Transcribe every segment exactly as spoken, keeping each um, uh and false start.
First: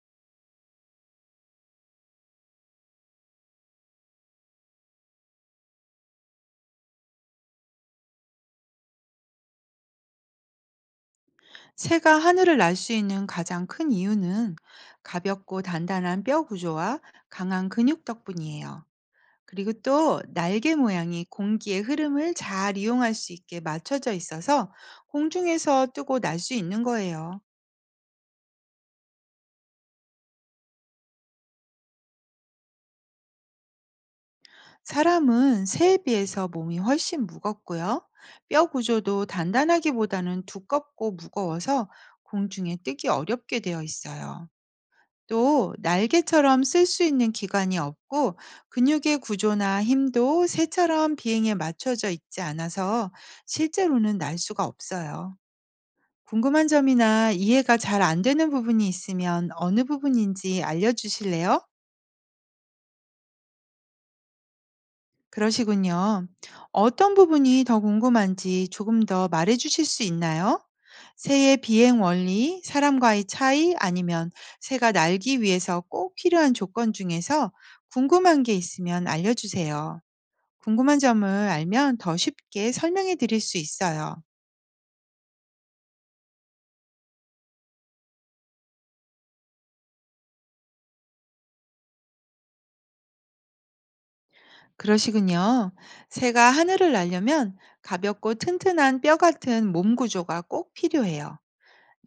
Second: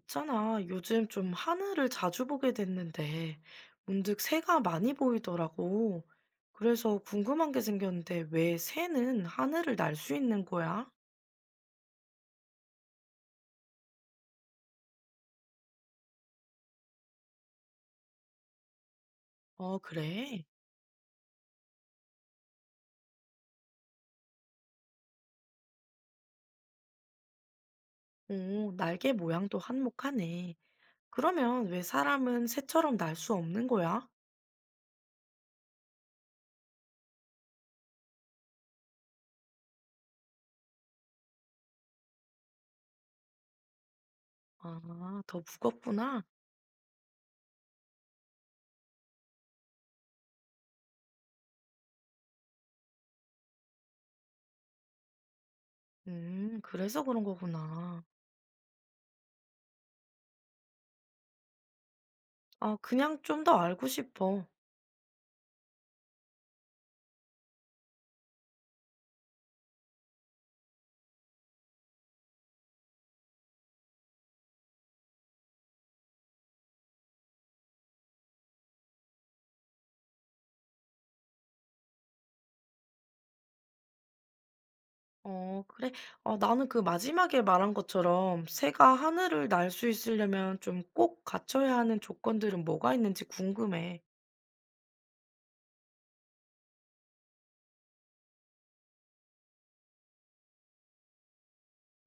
있잖아, 요즘 좀 하늘을 자주 보게 됐는데, 문득 새가 많이 보이더라고. 그래서 궁금한 게 생겼는데, 왜 새는 하늘을 날 수 있는 거야? 새가 하늘을 날 수 있는 가장 큰 이유는 가볍고 단단한 뼈 구조와 강한 근육 덕분이에요. 그리고 어, 또 그래? 날개 모양이 공기의 흐름을 잘 이용할 수 있게 맞춰져 있어서 공중에서 뜨고 날 수 있는 거예요. 오, 날개 모양도 한몫하네. 그러면 왜 사람은 새처럼 날 수 없는 거야? 사람은 새에 비해서 몸이 훨씬 무겁고요. 뼈 구조도 단단하기보다는 두껍고 무거워서 공중에 뜨기 어렵게 되어 있어요. 아, 더 또 무겁구나. 날개처럼 쓸 수 있는 기관이 없고, 근육의 구조나 힘도 새처럼 비행에 맞춰져 있지 않아서 실제로는 날 수가 없어요. 음, 궁금한 그래서 그런 점이나 이해가 거구나. 잘 안 되는 부분이 있으면 어느 부분인지 알려주실래요? 아, 그냥 좀 더 알고 싶어. 그러시군요. 어떤 부분이 더 궁금한지 조금 더 말해 주실 수 있나요? 새의 비행 원리, 사람과의 차이, 아니면 새가 날기 위해서 꼭 필요한 조건 중에서 궁금한 게 있으면 알려주세요. 궁금한 점을 알면 더 쉽게 설명해 드릴 수 있어요. 어, 그래? 어, 나는 그 마지막에 말한 것처럼 새가 하늘을 날 수 있으려면 좀 꼭 갖춰야 하는 조건들은 뭐가 있는지 궁금해. 그러시군요. 새가 하늘을 날려면 가볍고 튼튼한 뼈 같은 몸 구조가 꼭 필요해요.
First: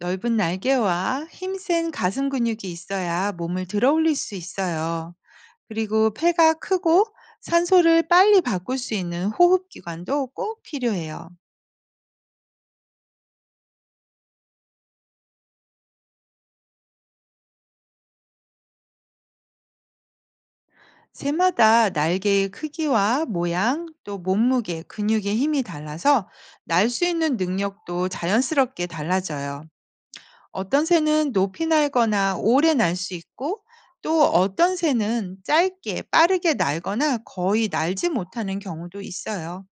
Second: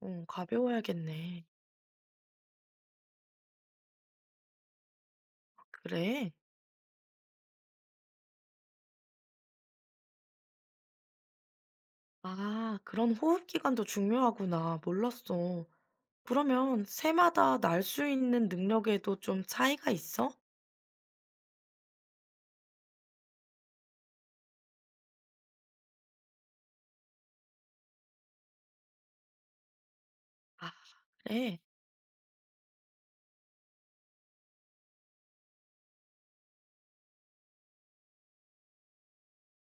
어, 날개와 가벼워야겠네. 힘센 가슴 근육이 있어야 몸을 들어 올릴 수 있어요. 그리고 그래? 폐가 크고 산소를 빨리 바꿀 수 있는 호흡기관도 꼭 필요해요. 아, 그런 호흡 기간도 중요하구나. 몰랐어. 그러면 새마다 날 수 있는 능력에도 좀 차이가 있어? 새마다 날개의 크기와 모양, 또 몸무게, 근육의 힘이 달라서 날 수 있는 능력도 자연스럽게 달라져요. 아, 어떤 새는 그래? 높이 날거나 오래 날 수 있고, 또 어떤 새는 짧게 빠르게 날거나 거의 날지 못하는 경우도 있어요.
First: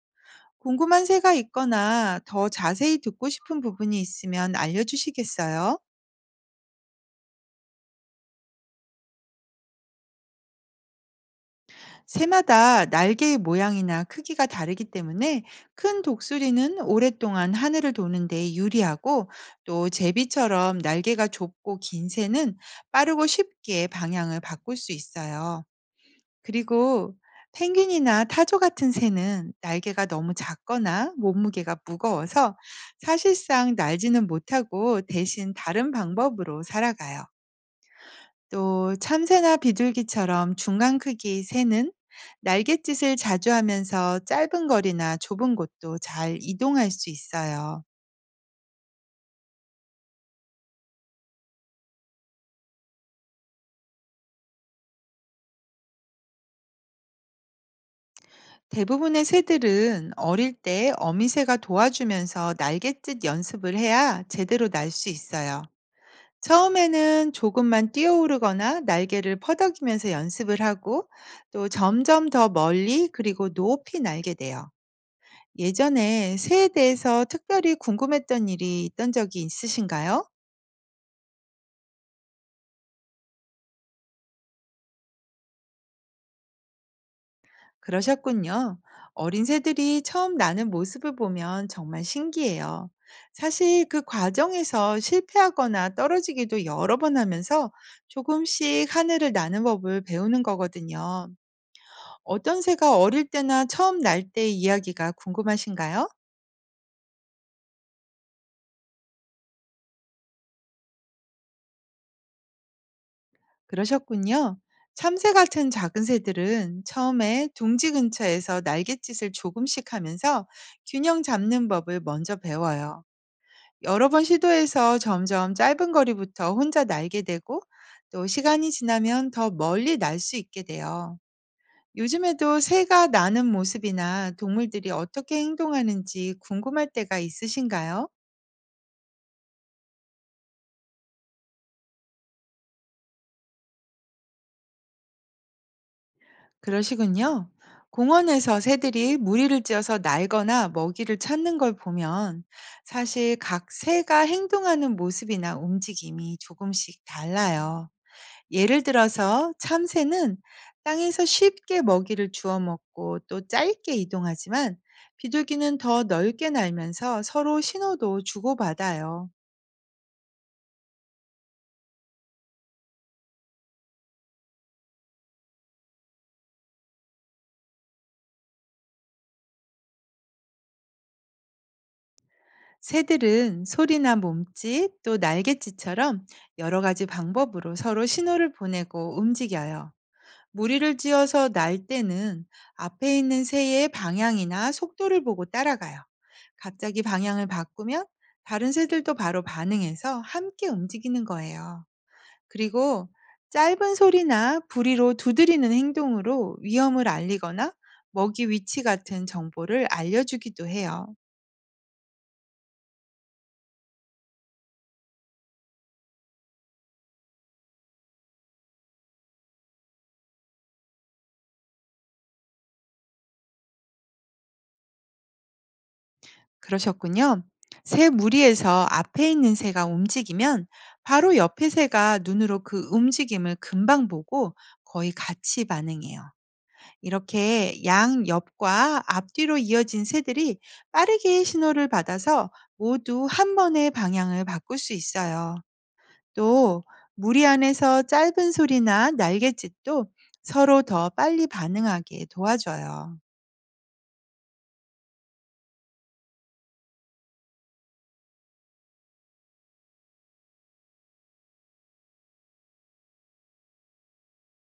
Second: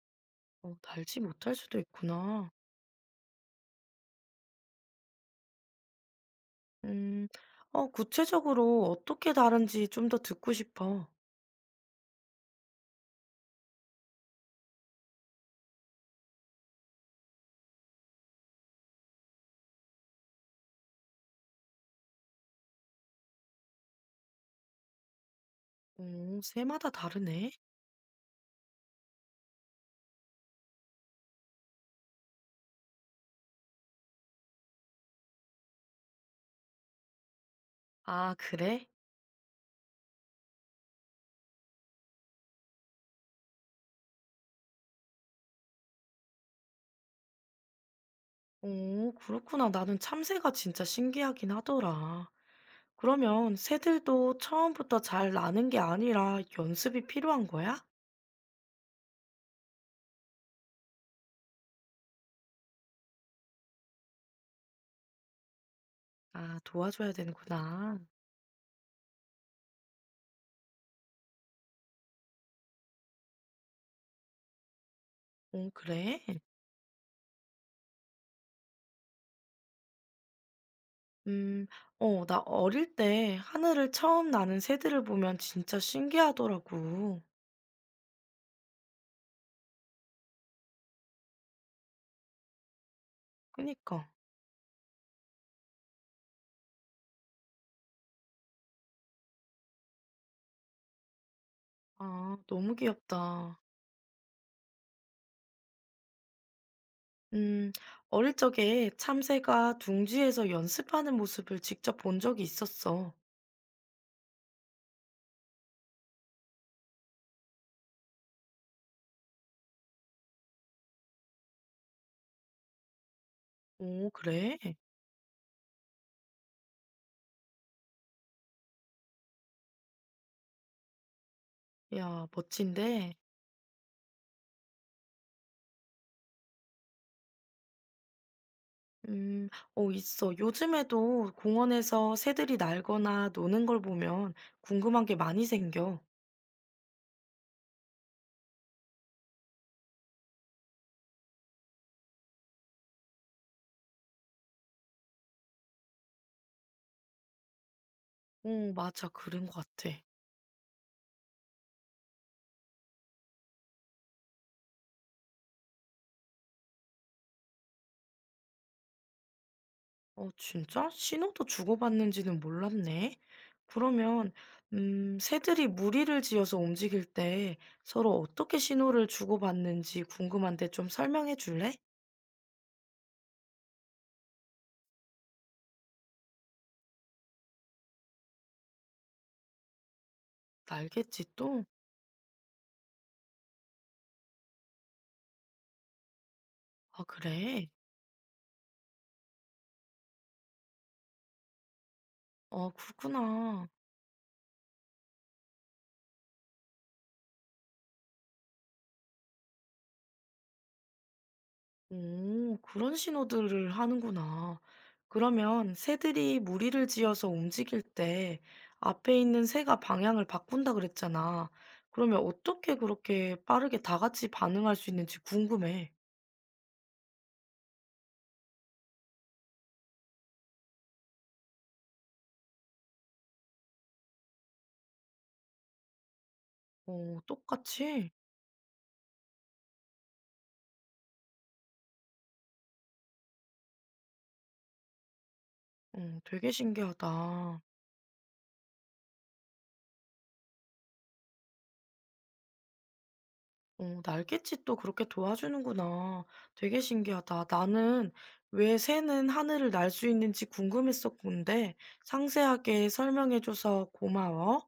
어, 궁금한 날지 새가 못할 수도 있거나 더 있구나. 자세히 듣고 싶은 부분이 있으면 알려주시겠어요? 음. 어, 구체적으로 어떻게 다른지 좀 더 듣고 싶어. 새마다 날개의 모양이나 크기가 다르기 때문에, 큰 독수리는 오랫동안 하늘을 도는 데 유리하고, 또 제비처럼 날개가 좁고 긴 새는 빠르고 쉽게 방향을 바꿀 수 있어요. 어, 새마다 그리고 다르네. 펭귄이나 타조 같은 새는 날개가 너무 작거나 몸무게가 무거워서 사실상 날지는 못하고 대신 다른 방법으로 살아가요. 아, 그래? 또 참새나 비둘기처럼 중간 크기 새는 날갯짓을 자주 하면서 짧은 거리나 좁은 곳도 잘 이동할 수 있어요. 오, 그렇구나. 나는 참새가 진짜 신기하긴 하더라. 그러면 새들도 처음부터 잘 나는 게 아니라 연습이 필요한 거야? 대부분의 새들은 어릴 때 어미새가 도와주면서 날갯짓 연습을 해야 제대로 날 수 있어요. 아, 도와줘야 처음에는 조금만 되는구나. 뛰어오르거나 날개를 퍼덕이면서 연습을 하고, 또 점점 더 멀리 그리고 높이 날게 돼요. 오, 그래? 예전에 새에 대해서 특별히 궁금했던 일이 있던 적이 있으신가요? 음, 어, 나 어릴 때 하늘을 처음 나는 새들을 보면 진짜 신기하더라고. 그러셨군요. 어린 새들이 처음 나는 모습을 보면 정말 신기해요. 사실 그 그니까. 과정에서 실패하거나 떨어지기도 여러 번 하면서 조금씩 하늘을 나는 법을 배우는 거거든요. 아, 어떤 너무 새가 어릴 귀엽다. 때나 처음 날 때의 이야기가 궁금하신가요? 음, 어릴 적에 참새가 둥지에서 연습하는 모습을 직접 본 적이 있었어. 그러셨군요. 참새 같은 작은 새들은 처음에 둥지 근처에서 날갯짓을 조금씩 하면서 균형 잡는 법을 먼저 배워요. 오, 여러 번 그래? 시도해서 점점 짧은 거리부터 혼자 날게 되고, 또 시간이 지나면 더 멀리 날 수 있게 돼요. 야 요즘에도 새가 멋진데. 나는 모습이나 동물들이 어떻게 행동하는지 궁금할 때가 있으신가요? 음, 어, 있어. 요즘에도 공원에서 새들이 날거나 노는 걸 보면 궁금한 게 많이 생겨. 그러시군요. 공원에서 새들이 무리를 지어서 날거나 먹이를 찾는 걸 보면, 사실 각 새가 행동하는 모습이나 움직임이 조금씩 달라요. 어, 예를 맞아. 그런 것 들어서 같아. 참새는 땅에서 쉽게 먹이를 주워 먹고 또 짧게 이동하지만, 비둘기는 더 넓게 날면서 서로 신호도 주고받아요. 어, 진짜? 신호도 주고받는지는 몰랐네. 그러면, 음, 새들이 무리를 지어서 움직일 때 서로 어떻게 신호를 주고받는지 궁금한데 좀 설명해 줄래? 새들은 소리나 몸짓, 또 날갯짓처럼 여러 가지 방법으로 서로 신호를 보내고 움직여요. 무리를 알겠지, 지어서 또? 날 때는 앞에 있는 새의 방향이나 속도를 보고 따라가요. 갑자기 아, 방향을 그래? 바꾸면 다른 새들도 바로 반응해서 함께 움직이는 거예요. 어, 그리고 그렇구나. 짧은 소리나 부리로 두드리는 행동으로 위험을 알리거나 먹이 위치 같은 정보를 알려주기도 해요. 오, 그런 신호들을 하는구나. 그러면 새들이 무리를 지어서 움직일 때 앞에 있는 새가 방향을 바꾼다 그랬잖아. 그러면 어떻게 그렇게 빠르게 다 같이 반응할 수 있는지 궁금해. 그러셨군요. 새 무리에서 앞에 있는 새가 움직이면 바로 옆의 새가 눈으로 그 움직임을 금방 보고 거의 같이 반응해요. 어, 이렇게 똑같이? 양 옆과 앞뒤로 이어진 새들이 빠르게 신호를 받아서 모두 한 번에 방향을 바꿀 수 있어요. 어, 되게 또 무리 신기하다. 안에서 짧은 소리나 날갯짓도 서로 더 빨리 반응하게 도와줘요. 어, 날갯짓도 그렇게 도와주는구나. 되게 신기하다. 나는 왜 새는 하늘을 날 수 있는지 궁금했었는데 상세하게 설명해줘서 고마워.